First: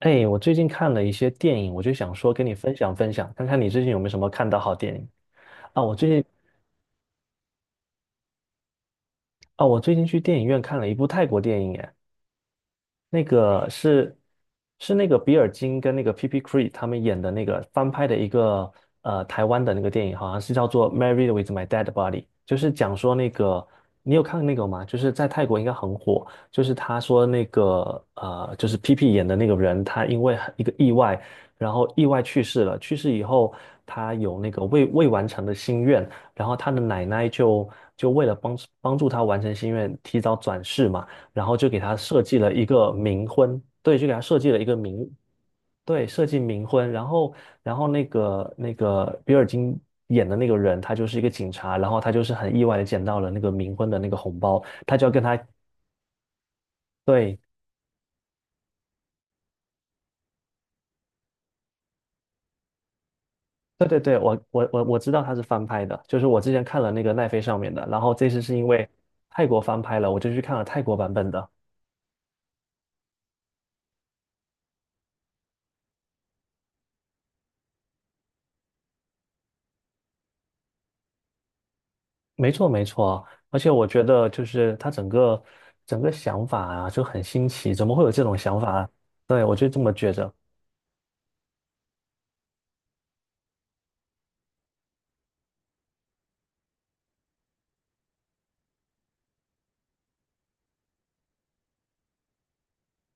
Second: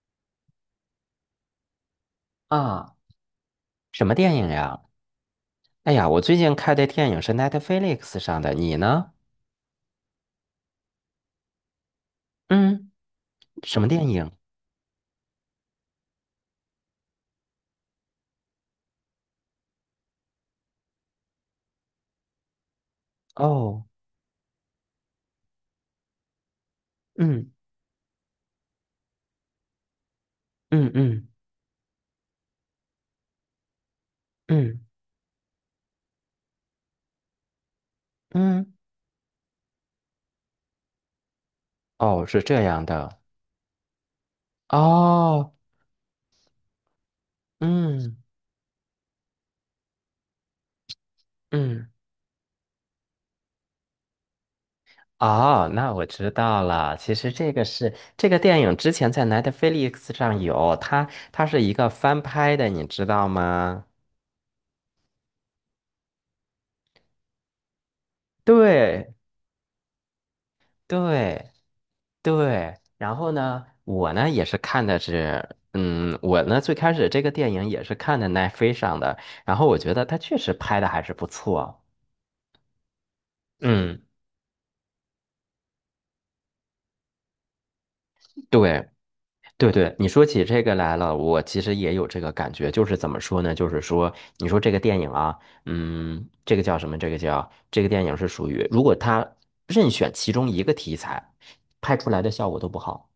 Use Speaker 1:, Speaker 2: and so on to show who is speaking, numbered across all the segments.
Speaker 1: 哎，我最近看了一些电影，我就想说跟你分享
Speaker 2: 啊，
Speaker 1: 分享，看看你最近有没
Speaker 2: 什
Speaker 1: 有
Speaker 2: 么
Speaker 1: 什么
Speaker 2: 电
Speaker 1: 看
Speaker 2: 影
Speaker 1: 到好
Speaker 2: 呀？
Speaker 1: 电影啊？
Speaker 2: 哎
Speaker 1: 我
Speaker 2: 呀，
Speaker 1: 最
Speaker 2: 我
Speaker 1: 近
Speaker 2: 最近看的电影是 Netflix 上的，你呢？
Speaker 1: 啊，我最近去电影院看了一部泰国电影，哎。
Speaker 2: 嗯，
Speaker 1: 那个
Speaker 2: 什么电
Speaker 1: 是
Speaker 2: 影？
Speaker 1: 是那个比尔金跟那个 P.P. Cree 他们演的那个翻拍的一个台湾的那个电影，好像是叫做《Married with My Dead Body》，就是讲说那个
Speaker 2: 哦，
Speaker 1: 你有看那个吗？就是在泰国应该很火，就是他说那
Speaker 2: 嗯
Speaker 1: 个就是 P.P. 演的那个人，他因为一个
Speaker 2: 嗯
Speaker 1: 意外，
Speaker 2: 嗯
Speaker 1: 然后意外去世了，去世以后他有那个
Speaker 2: 嗯
Speaker 1: 未完成的心愿，然后他的奶奶就为了
Speaker 2: 嗯，
Speaker 1: 帮助他完成心愿，提早转世嘛。然后就给他设
Speaker 2: 哦，
Speaker 1: 计
Speaker 2: 是
Speaker 1: 了
Speaker 2: 这
Speaker 1: 一
Speaker 2: 样
Speaker 1: 个
Speaker 2: 的。
Speaker 1: 冥婚，对，就给他设计了一个冥，
Speaker 2: 哦，
Speaker 1: 对，设计冥婚。然后，然后那
Speaker 2: 嗯
Speaker 1: 个那个比尔金演的那个人，他就是一个警察，然
Speaker 2: 嗯，
Speaker 1: 后他就是很意外的捡到了那个冥婚的那个红包，他就要跟他，
Speaker 2: 哦，那我知道了。其实
Speaker 1: 对，
Speaker 2: 这个是这个电影之前在 Netflix 上有，它是一个翻拍的，你知道
Speaker 1: 对
Speaker 2: 吗？
Speaker 1: 对对，我知道他是翻拍的，就是我之前看了那个奈飞上面的，然后这次是因为
Speaker 2: 对，
Speaker 1: 泰国翻拍了，我就去看了泰国版本的。
Speaker 2: 对。对，然后呢，我呢也是看的是，我呢最开始这个电影也是看的奈飞上的，然后我觉得他确实拍的还是不错。
Speaker 1: 没错，没错，而且我觉
Speaker 2: 嗯，
Speaker 1: 得就是他整个想法啊就很新奇，怎么会有这种想法
Speaker 2: 对，
Speaker 1: 啊？对，我就
Speaker 2: 对
Speaker 1: 这么
Speaker 2: 对，你
Speaker 1: 觉
Speaker 2: 说
Speaker 1: 着，
Speaker 2: 起这个来了，我其实也有这个感觉，就是怎么说呢？就是说，你说这个电影啊，这个叫什么？这个叫这个电影是属于，如果他任选其中一个题材，拍出来的效果都不好。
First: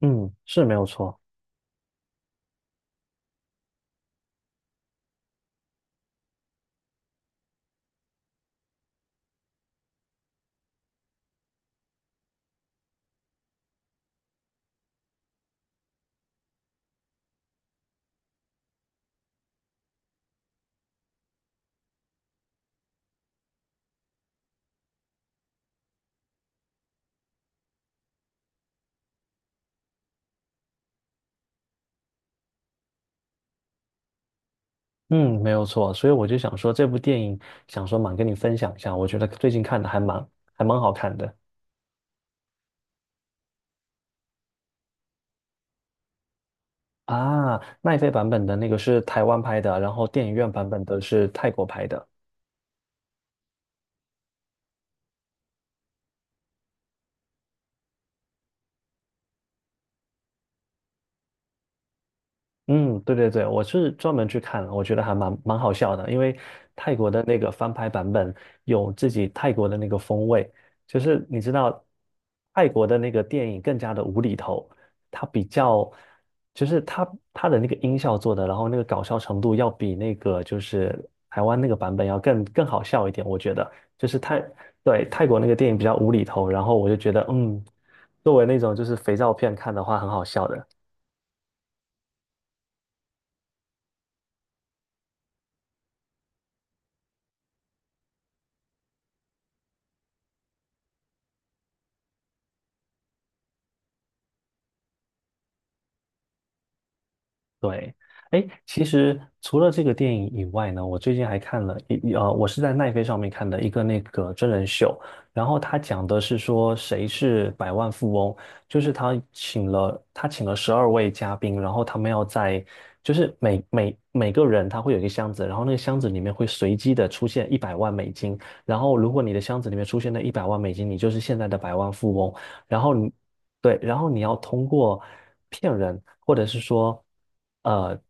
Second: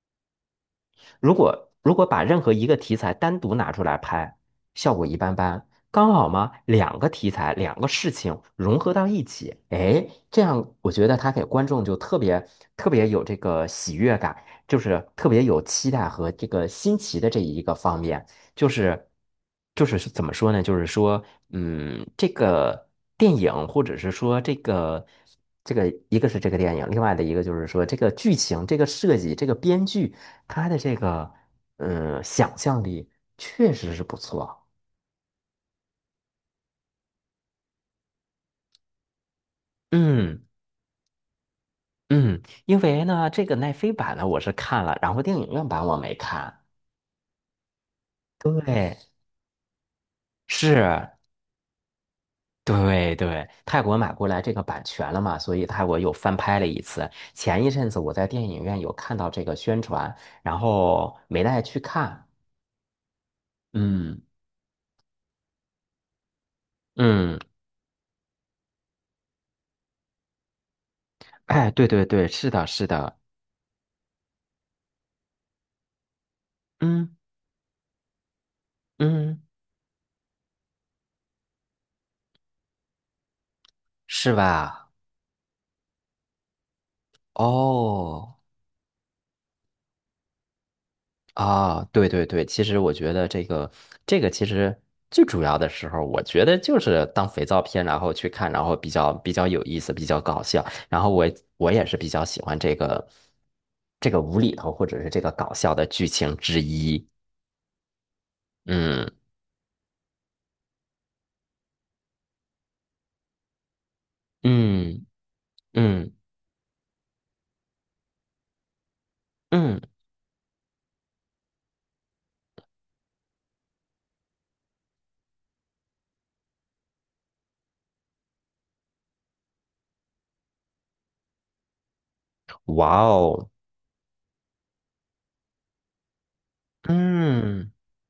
Speaker 1: 嗯，是没有错，
Speaker 2: 如果把任何一个题材单独拿出来拍，效果一般般。刚好嘛，两个题材，两个事情融合到一起，哎，这样我觉得他给观众就特别特别有这个喜悦感，就是特别有期待和这个新奇的这一个方面，就是就是怎么说呢？就是说，这个电影或者是说这个，一个是这个电影，另外的一个就是说这个剧情、这个设计、这个编剧。他的这个想象力确实是不错。
Speaker 1: 嗯，没有错，所以我就想说这部电影，想说蛮跟你分享一下，我觉得最近看的
Speaker 2: 嗯
Speaker 1: 还蛮好看的
Speaker 2: 嗯，因为呢，这个奈飞版呢我是看了，然后电影院版我没看。
Speaker 1: 啊。奈飞版本的那个
Speaker 2: 对，
Speaker 1: 是台湾拍的，然后电影院版本的
Speaker 2: 是，
Speaker 1: 是泰国拍的。
Speaker 2: 对对，泰国买过来这个版权了嘛，所以泰国又翻拍了一次。前一阵子我在电影院有看到这个宣传，然后没带去看。
Speaker 1: 嗯，对对对，我是专
Speaker 2: 嗯
Speaker 1: 门去看了，我觉得蛮好笑的，因为泰国的那
Speaker 2: 嗯，
Speaker 1: 个翻拍版本有自己泰国的那个风味，就是你知
Speaker 2: 哎，
Speaker 1: 道
Speaker 2: 对对对，是
Speaker 1: 泰
Speaker 2: 的，
Speaker 1: 国
Speaker 2: 是
Speaker 1: 的那
Speaker 2: 的，
Speaker 1: 个电影更加的无厘头，它比较就是
Speaker 2: 嗯
Speaker 1: 它的那个音效做的，然后那个搞笑程
Speaker 2: 嗯，
Speaker 1: 度要比那个就是台湾那个版本要更好笑一点，我觉得就是
Speaker 2: 是吧？
Speaker 1: 对泰国那个电影比较无厘头，然后我就觉得作
Speaker 2: 哦。
Speaker 1: 为那种就是肥皂片看的话很好笑的。
Speaker 2: 啊，对对对，其实我觉得这个其实最主要的时候，我觉得就是当肥皂片，然后去看，然后比较有意思，比较搞笑。然后我也是比较喜欢这个无厘头或者是这个搞笑的剧情之一。
Speaker 1: 对，哎，其
Speaker 2: 嗯
Speaker 1: 实除了这个电影以外呢，我最近还看了我是在奈飞上面看的一个那个真人秀，
Speaker 2: 嗯
Speaker 1: 然后他讲
Speaker 2: 嗯
Speaker 1: 的是说谁是百万富翁，就是
Speaker 2: 嗯，
Speaker 1: 他请了12位嘉宾，然后他们要在就是每个人他会有一个箱子，然后那个箱子里面会随机的出现一百万美金，然后如果你的箱子里面出现了一百万美金，你就是现在的百万富翁，然后
Speaker 2: 哇
Speaker 1: 你
Speaker 2: 哦，
Speaker 1: 对，然后你要通过骗人，或者是说，
Speaker 2: 嗯
Speaker 1: 呃，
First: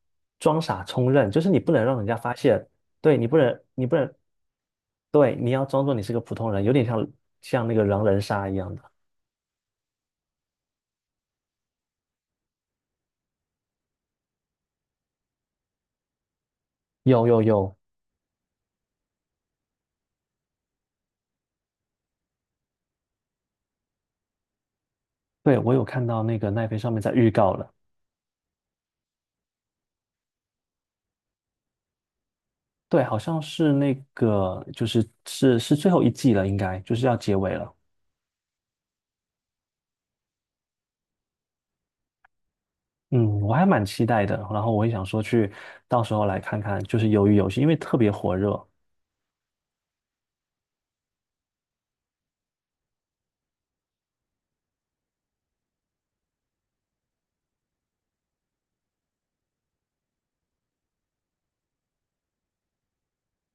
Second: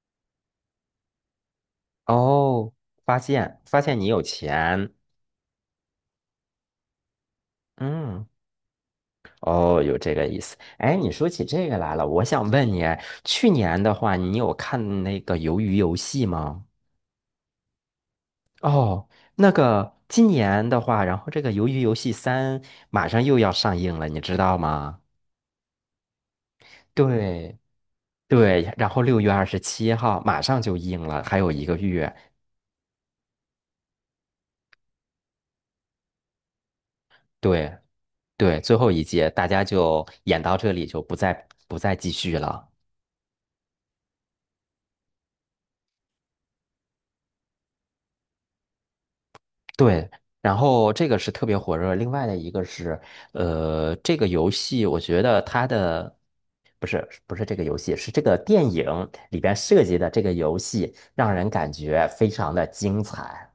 Speaker 1: 装傻充愣，就是你不能让人家发现，
Speaker 2: 哦，
Speaker 1: 对，
Speaker 2: 发现发
Speaker 1: 你不
Speaker 2: 现你
Speaker 1: 能，
Speaker 2: 有钱，
Speaker 1: 对，你要装作你是个普通人，有点像那个狼人
Speaker 2: 嗯。
Speaker 1: 杀一样的。
Speaker 2: 哦，有这个意思。哎，你说起这个来了，我想问你，去年的话，你有看那个《鱿鱼游戏》吗？
Speaker 1: 有有有，
Speaker 2: 哦，那个今年的话，然后这个《鱿鱼游戏三》马上又要上映了，你知道吗？
Speaker 1: 对，我有看到那个奈飞上面在预告
Speaker 2: 对
Speaker 1: 了，
Speaker 2: 对，然后6月27号马上就映了，还有一个月。
Speaker 1: 对，好像是那个是是最后一季了，应该就是要结尾了。
Speaker 2: 对对，最后一届大家就演到这里，就不再继续了。
Speaker 1: 嗯，我还蛮期待的，然后我也想说去到时候来看看，就是《鱿鱼游戏》，因为特别火热。
Speaker 2: 对，然后这个是特别火热，另外的一个是，这个游戏我觉得它的不是这个游戏，是这个电影里边设计的这个游戏，让人感觉非常的精彩。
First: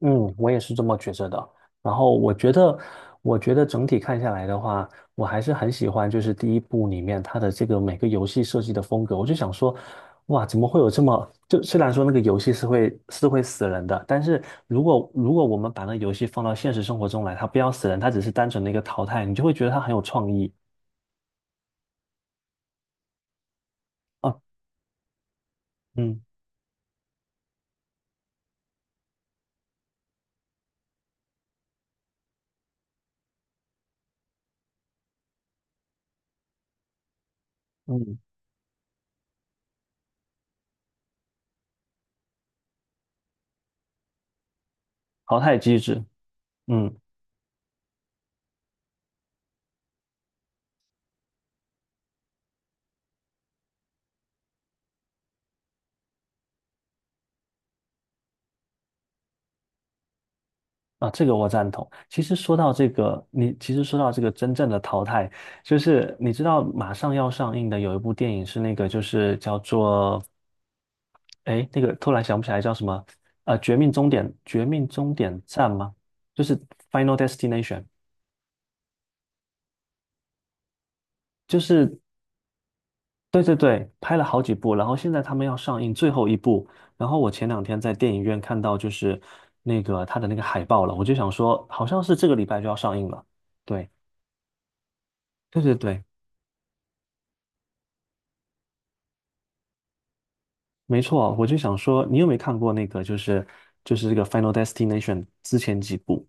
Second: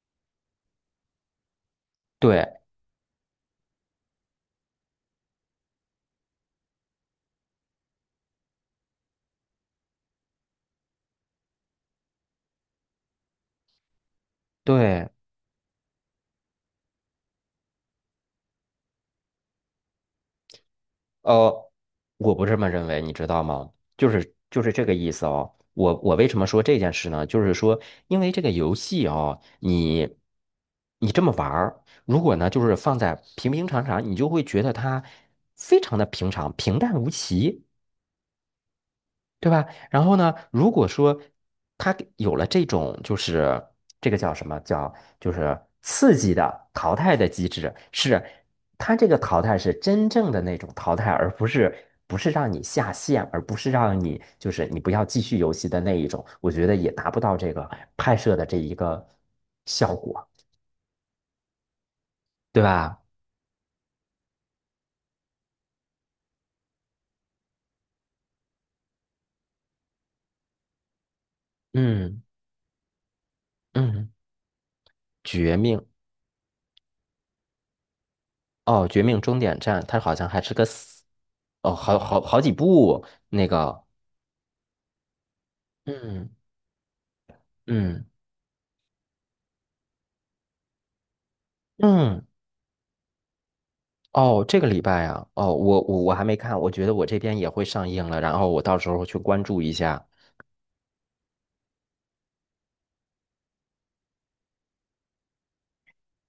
Speaker 1: 嗯，我也是这么觉着的。然后我
Speaker 2: 对
Speaker 1: 觉得，我觉得整体看下来的话，我还是很喜欢，就是第一部里面它的这个每个游戏设计的风格。我就想说，哇，怎么会有这么……就虽然说那个游戏是会死人的，但是
Speaker 2: 对，
Speaker 1: 如果我们把那个游戏放到现实生活中来，它不要死人，它只是单纯的一个淘汰，你就会觉得它很有创意
Speaker 2: 呃，我不这么认为，你知道吗？就是
Speaker 1: 啊。
Speaker 2: 就是这个意思哦。我
Speaker 1: 嗯
Speaker 2: 为什么说这件事呢？就是说，因为这个游戏哦，你这么玩儿，如果呢，就是放在平平常常，你就会觉得它非常的平常、平淡无奇。
Speaker 1: 嗯，
Speaker 2: 对吧？然后呢，如果说他给有了这种，就是这个叫什么叫，就
Speaker 1: 淘汰
Speaker 2: 是
Speaker 1: 机制，
Speaker 2: 刺激的
Speaker 1: 嗯。
Speaker 2: 淘汰的机制，是他这个淘汰是真正的那种淘汰，而不是让你下线，而不是让你就是你不要继续游戏的那一种，我觉得也达不到这个拍摄的这一个效果，
Speaker 1: 啊，这个我赞同。其实说
Speaker 2: 对
Speaker 1: 到这
Speaker 2: 吧？
Speaker 1: 个，你其实说到这个真正的淘汰，就是你知道马上要上映的有一部电影是那个，就是叫做，哎，那个突然
Speaker 2: 嗯
Speaker 1: 想不起来叫什么，《绝命终
Speaker 2: 嗯，
Speaker 1: 点》《绝命终点
Speaker 2: 绝
Speaker 1: 站》
Speaker 2: 命
Speaker 1: 吗？就是《Final Destination》，
Speaker 2: 哦，绝命终点站，它好像还是个死
Speaker 1: 就
Speaker 2: 哦，好
Speaker 1: 是
Speaker 2: 好好几部
Speaker 1: 对
Speaker 2: 那
Speaker 1: 对
Speaker 2: 个。
Speaker 1: 对，拍了好几部，然后现在他们要上映最后
Speaker 2: 嗯
Speaker 1: 一部，然后我前两天在
Speaker 2: 嗯
Speaker 1: 电影院看到就是那个他的那个海报了，我就想说，好像是
Speaker 2: 嗯，
Speaker 1: 这个礼拜就要上映了。对
Speaker 2: 哦，这个礼拜啊，哦，
Speaker 1: 对对
Speaker 2: 我我
Speaker 1: 对。
Speaker 2: 我还没看，我觉得我这边也会上映了，然后我到时候去关注一下。
Speaker 1: 没错，我就想说，你有没有看过那个，就是这个《Final Destination》之前几部？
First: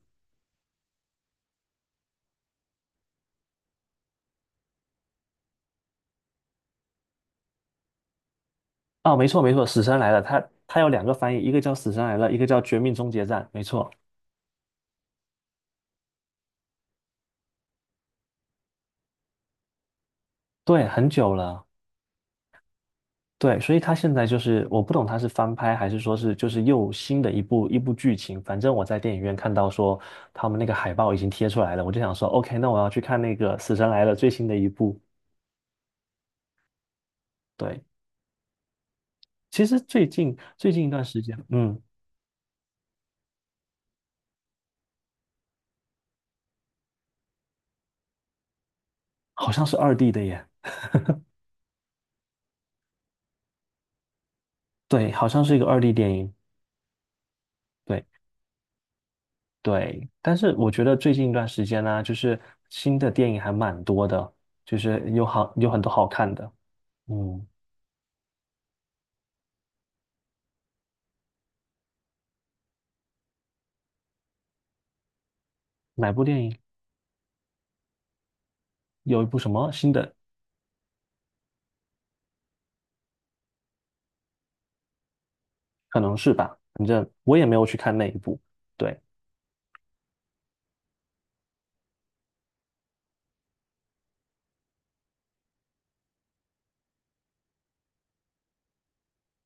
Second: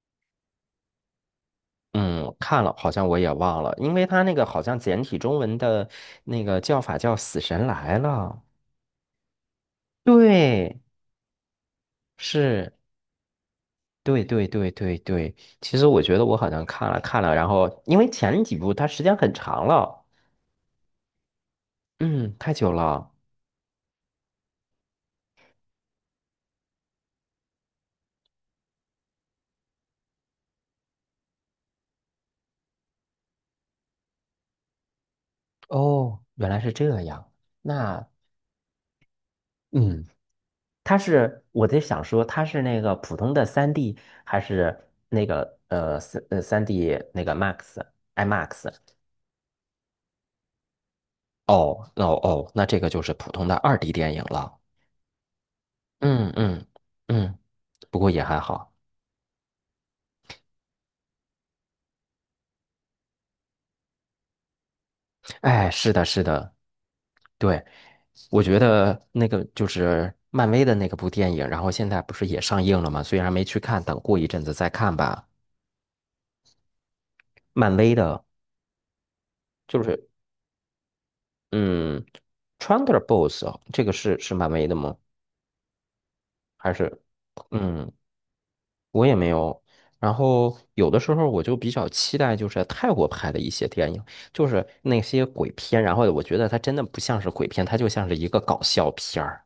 Speaker 2: 嗯，看了，好像我也忘了，因为他那个好像简体中文的那个叫法叫《死神来了》。
Speaker 1: 啊？没错没错，《死神来了》它
Speaker 2: 对，
Speaker 1: 有两个翻译，一个叫《死神来了》，一个叫
Speaker 2: 是，
Speaker 1: 《绝命终结战》。没错，
Speaker 2: 对对对对对。其实我觉得我好像看了看了，然后因为前几部它时间很长了，
Speaker 1: 对，很久了，
Speaker 2: 嗯，太久了。
Speaker 1: 对，所以它现在就是我不懂它是翻拍还是说是就是又新的一部剧情。反正我在电影院看到说他们那个海报已经贴出来了，我就想说，OK，那我要去看那个《死神来了》最新的一部。
Speaker 2: 哦，原来是这样。
Speaker 1: 对，
Speaker 2: 那。
Speaker 1: 其实
Speaker 2: 嗯。
Speaker 1: 最近一
Speaker 2: 它
Speaker 1: 段时间，
Speaker 2: 是我在
Speaker 1: 嗯，
Speaker 2: 想说，它是那个普通的三 d 还是那个三 d 那个 IMAX？
Speaker 1: 好像是二 D 的耶。
Speaker 2: 哦，那哦哦，那这个就是普通的2D 电影了。
Speaker 1: 对，好像是一个二 D 电
Speaker 2: 嗯
Speaker 1: 影。
Speaker 2: 嗯嗯，不
Speaker 1: 对
Speaker 2: 过也还好。
Speaker 1: 对，但是我觉得最近一段时间呢、就是新的电影还蛮多的，就是有
Speaker 2: 哎，
Speaker 1: 很多
Speaker 2: 是的，
Speaker 1: 好
Speaker 2: 是
Speaker 1: 看的。
Speaker 2: 的，
Speaker 1: 嗯，
Speaker 2: 对，我觉得那个就是漫威的那个部电影，然后现在不是也上映了吗？虽然没去看，等过一阵子再看吧。
Speaker 1: 哪部电影？
Speaker 2: 漫威的，
Speaker 1: 有一部什么
Speaker 2: 就
Speaker 1: 新
Speaker 2: 是
Speaker 1: 的？
Speaker 2: 嗯，Thunderbolts 哦这个是漫威的吗？
Speaker 1: 可能是吧，
Speaker 2: 还
Speaker 1: 反
Speaker 2: 是，
Speaker 1: 正我也没有去
Speaker 2: 嗯，
Speaker 1: 看那一部。对，
Speaker 2: 我也没有。然后有的时候我就比较期待，就是泰国拍的一些电影，就是那些鬼片。然后我觉得它真的不像是鬼片，它就像是一个搞笑片儿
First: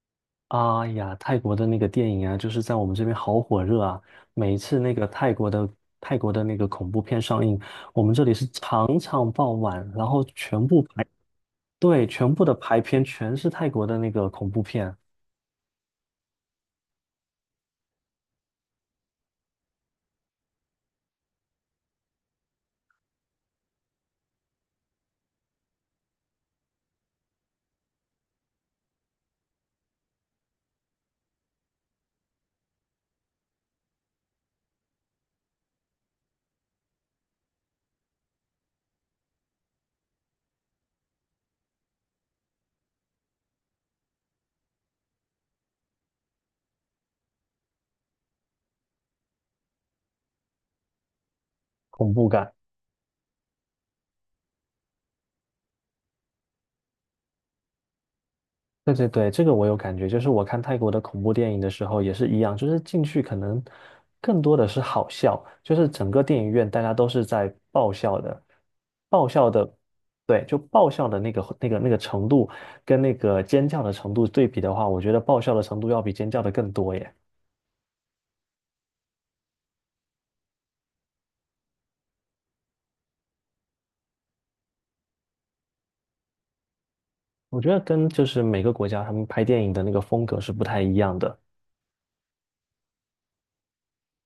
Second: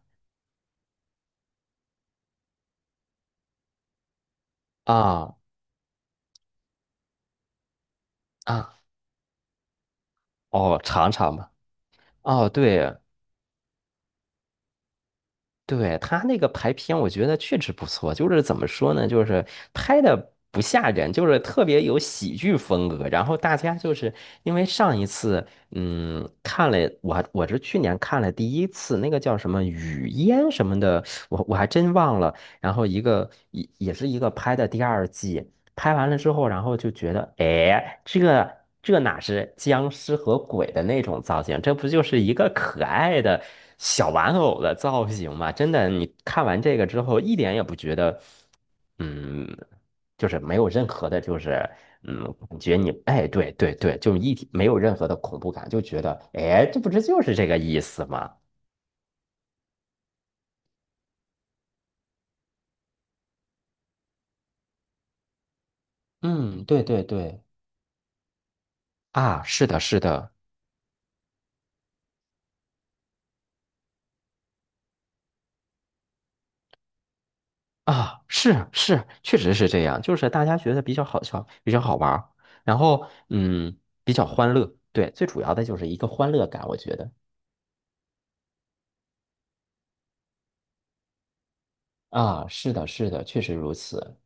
Speaker 1: 哎呀，泰国的那个电影啊，就是在我们这边好火热啊。每一次
Speaker 2: 啊
Speaker 1: 泰国的那个恐怖片上映，我们这里是
Speaker 2: 啊
Speaker 1: 场场爆满，然后全
Speaker 2: 哦，
Speaker 1: 部排，
Speaker 2: 尝尝吧。
Speaker 1: 对，全部
Speaker 2: 哦，
Speaker 1: 的排
Speaker 2: 对，
Speaker 1: 片全是泰国的那个恐怖片，
Speaker 2: 对，他那个排片，我觉得确实不错。就是怎么说呢，就是拍的不吓人，就是特别有喜剧风格。然后大家就是因为上一次，看了我我是去年看了第一次那个叫什么雨烟什么的，我还真忘了。然后一个也是一个拍的第二季，拍完了之后，然后就觉得，哎，这个这哪是僵尸和鬼的那种造型，这不就是一个可爱的小玩偶的造型吗？真的，你看完这个之后，一点也不觉得，嗯，就是没有任何的，
Speaker 1: 恐
Speaker 2: 嗯，
Speaker 1: 怖感。
Speaker 2: 感觉你，哎，对对对，就一体没有任何的恐怖感，就觉得，哎，这不是就是这个意思吗？
Speaker 1: 对对对，这个我有感觉，就是我看泰国的恐怖电影的时候也是一样，就是进去可能更多的是好笑，就是整个电影
Speaker 2: 嗯，
Speaker 1: 院大
Speaker 2: 对
Speaker 1: 家
Speaker 2: 对
Speaker 1: 都是
Speaker 2: 对，
Speaker 1: 在爆笑的，爆
Speaker 2: 啊，
Speaker 1: 笑
Speaker 2: 是
Speaker 1: 的，
Speaker 2: 的，是的。
Speaker 1: 对，就爆笑的那个程度跟那个尖叫的程度对比的话，我觉得爆笑的程度要比尖叫的更多耶。
Speaker 2: 啊，是，确实是这样，就是大家觉得比较好笑，比较好玩儿然后比较欢乐，对，最主要的就是一个欢乐感，我觉得
Speaker 1: 我觉得跟就是每个国家他们拍电影的那个风格是不太一样的。
Speaker 2: 啊，是的，是的，确实如此，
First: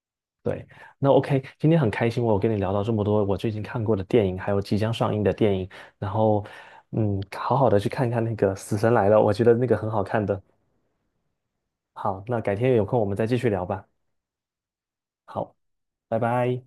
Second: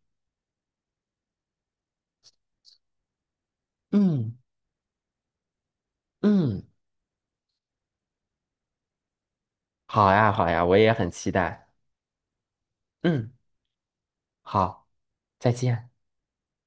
Speaker 1: 对，那 OK，今天很开心，我跟你聊到这么多我最近看过的电
Speaker 2: 嗯
Speaker 1: 影，还有即将上映的电影，然后，
Speaker 2: 嗯，
Speaker 1: 嗯，好好的去看看那个《死神来了》，我觉得那个很好
Speaker 2: 好
Speaker 1: 看
Speaker 2: 呀，
Speaker 1: 的。
Speaker 2: 好呀，我也很期待，
Speaker 1: 好，那改天有空我们再
Speaker 2: 嗯，
Speaker 1: 继续聊吧。
Speaker 2: 好，再
Speaker 1: 好，
Speaker 2: 见。
Speaker 1: 拜拜。